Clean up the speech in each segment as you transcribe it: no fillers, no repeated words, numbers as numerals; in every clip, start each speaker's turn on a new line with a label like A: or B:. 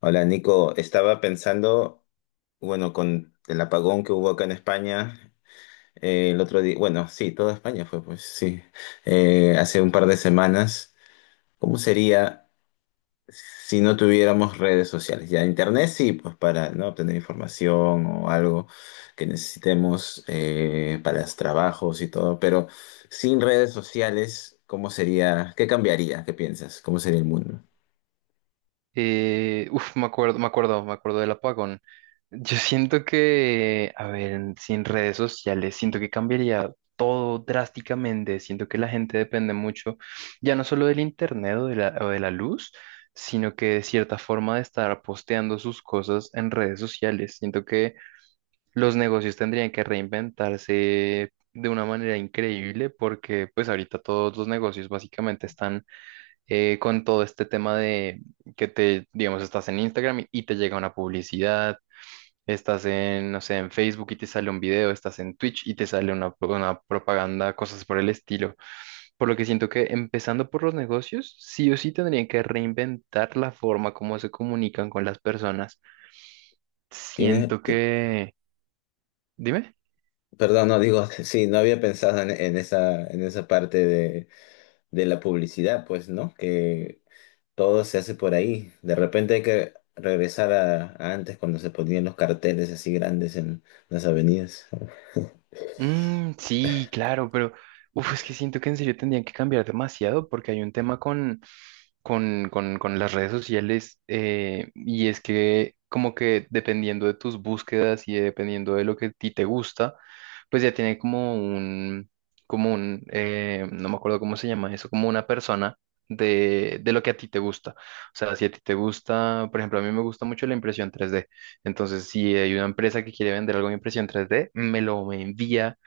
A: Hola Nico, estaba pensando, bueno, con el apagón que hubo acá en España el otro día, bueno, sí, toda España fue, pues sí, hace un par de semanas, ¿cómo sería si no tuviéramos redes sociales? Ya internet sí, pues para no obtener información o algo que necesitemos para los trabajos y todo, pero sin redes sociales, ¿cómo sería? ¿Qué cambiaría? ¿Qué piensas? ¿Cómo sería el mundo?
B: Me acuerdo del apagón. Yo siento que, a ver, sin redes sociales, siento que cambiaría todo drásticamente. Siento que la gente depende mucho, ya no solo del internet o de la luz, sino que de cierta forma de estar posteando sus cosas en redes sociales. Siento que los negocios tendrían que reinventarse de una manera increíble porque pues ahorita todos los negocios básicamente están con todo este tema de que te, digamos, estás en Instagram y te llega una publicidad, estás en, no sé, en Facebook y te sale un video, estás en Twitch y te sale una propaganda, cosas por el estilo. Por lo que siento que empezando por los negocios, sí o sí tendrían que reinventar la forma como se comunican con las personas.
A: ¿Tienes?
B: Siento que... Dime.
A: Perdón, no digo, sí, no había pensado en esa parte de la publicidad, pues, ¿no? Que todo se hace por ahí. De repente hay que regresar a antes cuando se ponían los carteles así grandes en las avenidas.
B: Mm, sí, claro, pero uf, es que siento que en serio tendrían que cambiar demasiado porque hay un tema con las redes sociales y es que como que dependiendo de tus búsquedas y dependiendo de lo que a ti te gusta, pues ya tiene como un, no me acuerdo cómo se llama eso, como una persona de lo que a ti te gusta. O sea, si a ti te gusta, por ejemplo, a mí me gusta mucho la impresión tres d entonces, si hay una empresa que quiere vender algo de impresión 3D, me lo me envía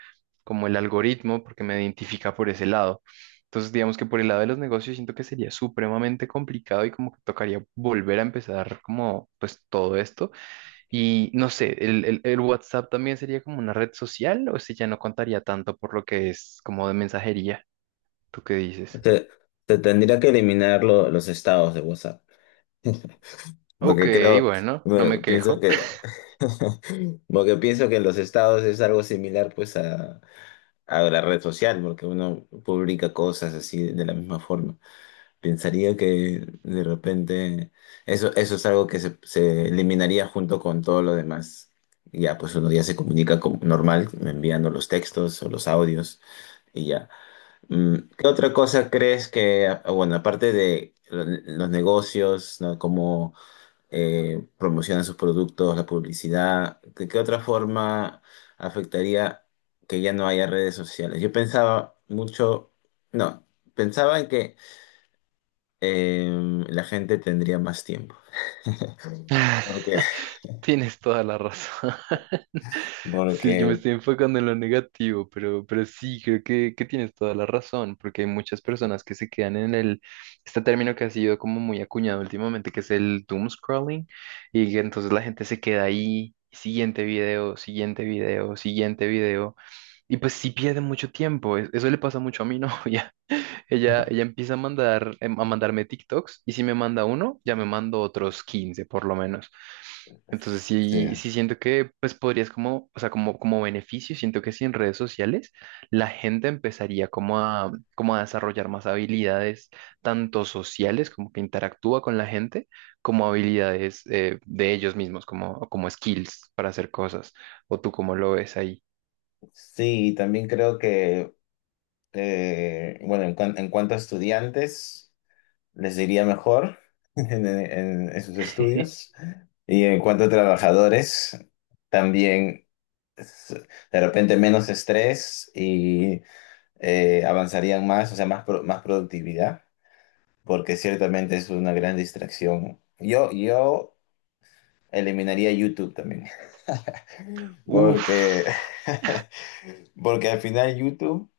B: como el algoritmo porque me identifica por ese lado. Entonces, digamos que por el lado de los negocios siento que sería supremamente complicado y como que tocaría volver a empezar como pues todo esto. Y no sé, el WhatsApp también sería como una red social o si ya no contaría tanto por lo que es como de mensajería. ¿Tú qué dices?
A: Te, te tendría que eliminar los estados de WhatsApp,
B: Ok,
A: porque creo,
B: bueno, no me
A: pienso
B: quejo.
A: que, porque pienso que los estados es algo similar, pues, a la red social, porque uno publica cosas así de la misma forma. Pensaría que de repente eso es algo que se eliminaría junto con todo lo demás. Y ya, pues uno ya se comunica como normal, enviando los textos o los audios y ya. Mm, ¿qué otra cosa crees que, ah, bueno, aparte de los negocios, ¿no? Cómo promocionan sus productos, la publicidad, ¿de qué otra forma afectaría que ya no haya redes sociales? Yo pensaba mucho, no, pensaba en que la gente tendría más tiempo. Porque,
B: Tienes toda la razón. Sí, yo me
A: porque
B: estoy enfocando en lo negativo, pero sí, creo que tienes toda la razón, porque hay muchas personas que se quedan en el, este término que ha sido como muy acuñado últimamente, que es el doom scrolling, y que entonces la gente se queda ahí, siguiente video, siguiente video, siguiente video, y pues sí pierde mucho tiempo, eso le pasa mucho a mi novia, ella empieza a mandar, a mandarme TikToks y si me manda uno, ya me mando otros 15 por lo menos. Entonces sí,
A: sí.
B: sí siento que pues podrías como, o sea, como, como beneficio, siento que si en redes sociales la gente empezaría como a, como a desarrollar más habilidades, tanto sociales como que interactúa con la gente, como habilidades de ellos mismos, como, como skills para hacer cosas. ¿O tú cómo lo ves ahí?
A: Sí, y también creo que, bueno, en, en cuanto a estudiantes, les iría mejor en, en sus estudios. Y en cuanto a trabajadores, también s- de repente menos estrés y avanzarían más, o sea, más, más productividad, porque ciertamente es una gran distracción. Yo eliminaría YouTube también.
B: Uf,
A: Porque, porque al final YouTube,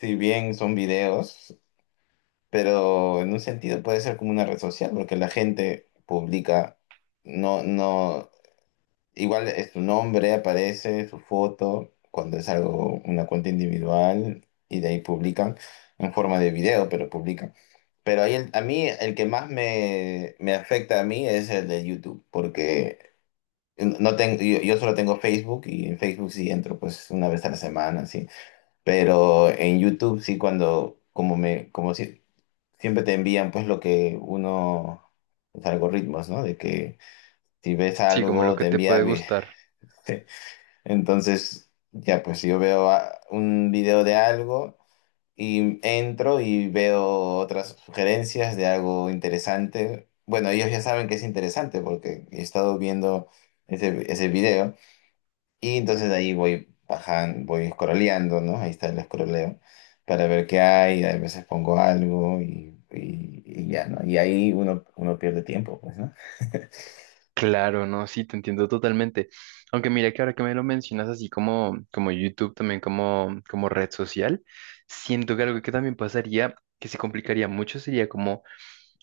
A: si bien son videos, pero en un sentido puede ser como una red social, porque la gente publica, no, no, igual es su nombre, aparece su foto, cuando es algo, una cuenta individual, y de ahí publican en forma de video, pero publican. Pero ahí a mí el que más me afecta a mí es el de YouTube, porque no tengo, yo solo tengo Facebook y en Facebook sí entro pues una vez a la semana, sí. Pero en YouTube sí cuando, como me, como siempre te envían pues lo que uno, los algoritmos, ¿no? De que si ves
B: sí, como lo
A: algo
B: que
A: te
B: te
A: envía,
B: puede gustar.
A: entonces ya pues yo veo un video de algo y entro y veo otras sugerencias de algo interesante. Bueno, ellos ya saben que es interesante porque he estado viendo ese video. Y entonces ahí voy bajando, voy scrolleando, ¿no? Ahí está el escroleo para ver qué hay. A veces pongo algo y ya, ¿no? Y ahí uno pierde tiempo, pues, ¿no?
B: Claro, no, sí, te entiendo totalmente. Aunque mira que ahora que me lo mencionas así como, como YouTube, también como, como red social, siento que algo que también pasaría, que se complicaría mucho, sería como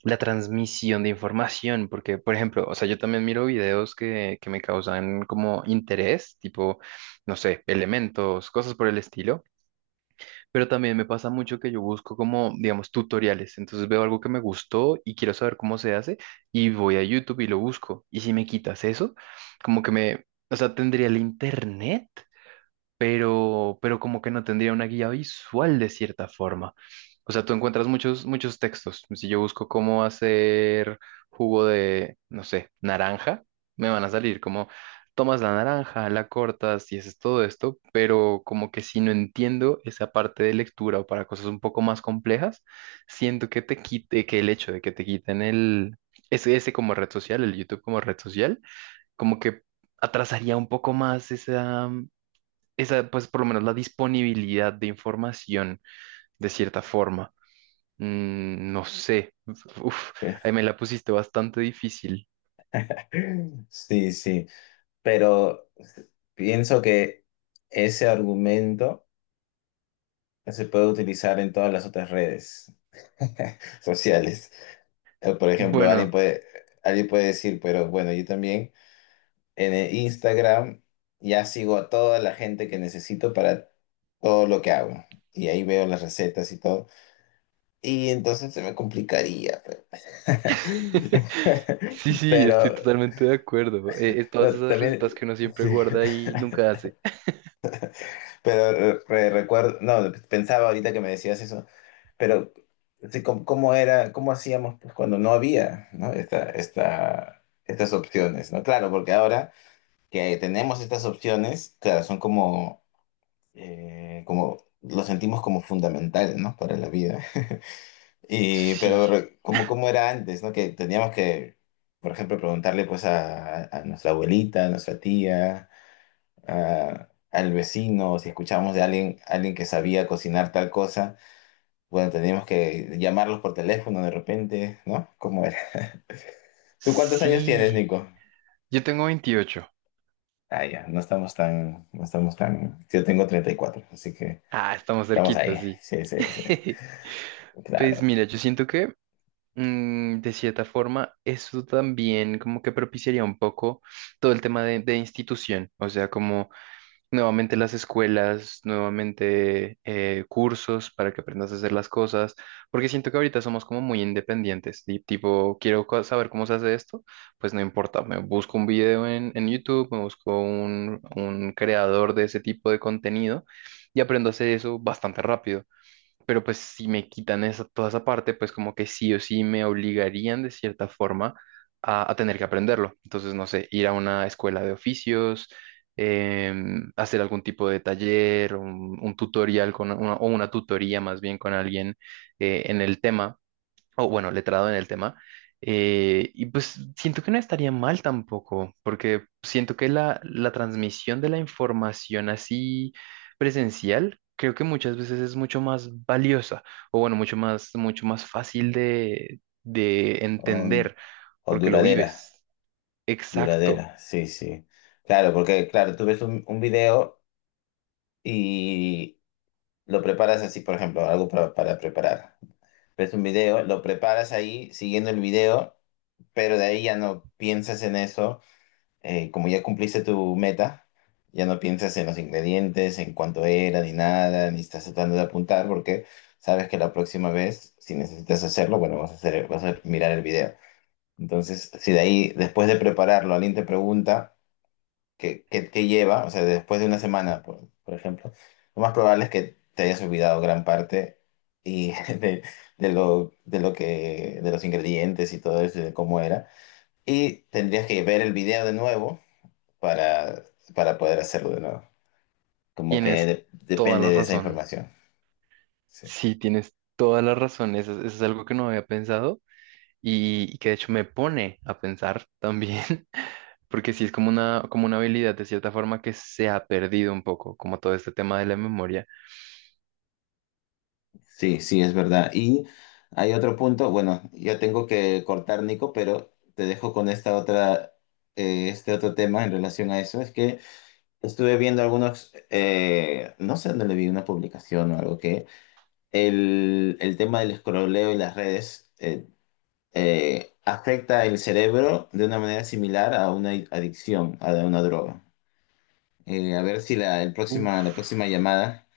B: la transmisión de información, porque, por ejemplo, o sea, yo también miro videos que me causan como interés, tipo, no sé, elementos, cosas por el estilo, pero también me pasa mucho que yo busco como, digamos, tutoriales. Entonces veo algo que me gustó y quiero saber cómo se hace y voy a YouTube y lo busco. Y si me quitas eso, como que me, o sea, tendría el internet pero como que no tendría una guía visual de cierta forma. O sea, tú encuentras muchos, muchos textos. Si yo busco cómo hacer jugo de, no sé, naranja, me van a salir como tomas la naranja, la cortas y haces todo esto, pero como que si no entiendo esa parte de lectura o para cosas un poco más complejas, siento que te quite, que el hecho de que te quiten el, ese como red social, el YouTube como red social, como que atrasaría un poco más esa, esa, pues por lo menos la disponibilidad de información, de cierta forma. Mm, no sé, uf, ahí me la pusiste bastante difícil.
A: Sí, sí. Pero pienso que ese argumento se puede utilizar en todas las otras redes sociales. Por ejemplo,
B: Bueno,
A: alguien puede decir, pero bueno, yo también en el Instagram ya sigo a toda la gente que necesito para todo lo que hago. Y ahí veo las recetas y todo. Y entonces se me complicaría. Pe.
B: sí, sí, estoy
A: Pero,
B: totalmente de acuerdo. Todas
A: no,
B: esas recetas
A: también,
B: que uno siempre
A: sí.
B: guarda y nunca hace.
A: Pero recuerdo, no, pensaba ahorita que me decías eso, pero sí, ¿cómo, cómo era, cómo hacíamos pues, cuando no había, ¿no? Estas opciones, ¿no? Claro, porque ahora que tenemos estas opciones, claro, son como como lo sentimos como fundamental, ¿no? Para la vida. Y,
B: Sí,
A: pero re- como, como era antes, ¿no? Que teníamos que, por ejemplo, preguntarle pues a nuestra abuelita, a nuestra tía, al vecino, o si escuchábamos de alguien, alguien que sabía cocinar tal cosa, bueno, teníamos que llamarlos por teléfono de repente, ¿no? ¿Cómo era? ¿Tú cuántos años tienes,
B: sí.
A: Nico?
B: Yo tengo 28.
A: Ah, ya, no estamos tan, no estamos tan, yo tengo 34 así que
B: Ah, estamos
A: estamos
B: cerquita,
A: ahí,
B: sí.
A: sí, sí, sí,
B: Pues
A: claro.
B: mira, yo siento que mm, de cierta forma, eso también como que propiciaría un poco todo el tema de institución, o sea, como nuevamente las escuelas, nuevamente cursos para que aprendas a hacer las cosas, porque siento que ahorita somos como muy independientes, y tipo, quiero saber cómo se hace esto, pues no importa, me busco un video en YouTube, me busco un creador de ese tipo de contenido y aprendo a hacer eso bastante rápido pero pues si me quitan esa, toda esa parte, pues como que sí o sí me obligarían de cierta forma a tener que aprenderlo. Entonces, no sé, ir a una escuela de oficios, hacer algún tipo de taller, un tutorial con una, o una tutoría más bien con alguien en el tema o bueno, letrado en el tema. Y pues siento que no estaría mal tampoco, porque siento que la transmisión de la información así presencial, creo que muchas veces es mucho más valiosa, o bueno, mucho más fácil de entender,
A: O
B: porque lo
A: duradera,
B: vives. Exacto,
A: duradera, sí, sí. Claro, porque, claro, tú ves un video y lo preparas así, por ejemplo, algo para preparar. Ves un video, lo preparas ahí siguiendo el video, pero de ahí ya no piensas en eso. Eh, como ya cumpliste tu meta, ya no piensas en los ingredientes, en cuánto era, ni nada, ni estás tratando de apuntar, porque sabes que la próxima vez, si necesitas hacerlo, bueno, vas a hacer, vas a mirar el video. Entonces, si de ahí, después de prepararlo, alguien te pregunta, que lleva, o sea, después de una semana, por ejemplo, lo más probable es que te hayas olvidado gran parte y de, de lo que, de los ingredientes y todo eso, y de cómo era. Y tendrías que ver el video de nuevo para, para poder hacerlo de nuevo. Como que
B: tienes toda la
A: depende de esa
B: razón.
A: información. Sí.
B: Sí, tienes toda la razón. Eso es algo que no había pensado y que de hecho me pone a pensar también. Porque sí es como una habilidad de cierta forma que se ha perdido un poco, como todo este tema de la memoria.
A: Sí, sí, es verdad. Y hay otro punto, bueno, yo tengo que cortar, Nico, pero te dejo con esta otra, este otro tema en relación a eso. Es que estuve viendo algunos, no sé dónde le vi una publicación o algo que el tema del escroleo y las redes afecta el cerebro de una manera similar a una adicción, a una droga. A ver si la, el
B: Uf,
A: próxima, la próxima llamada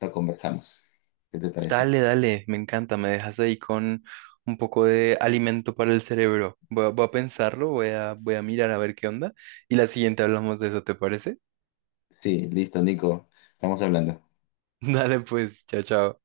A: lo conversamos. ¿Qué te parece?
B: dale, dale, me encanta, me dejas ahí con un poco de alimento para el cerebro. Voy a pensarlo, voy a mirar a ver qué onda y la siguiente hablamos de eso, ¿te parece?
A: Sí, listo, Nico, estamos hablando.
B: Dale pues, chao, chao.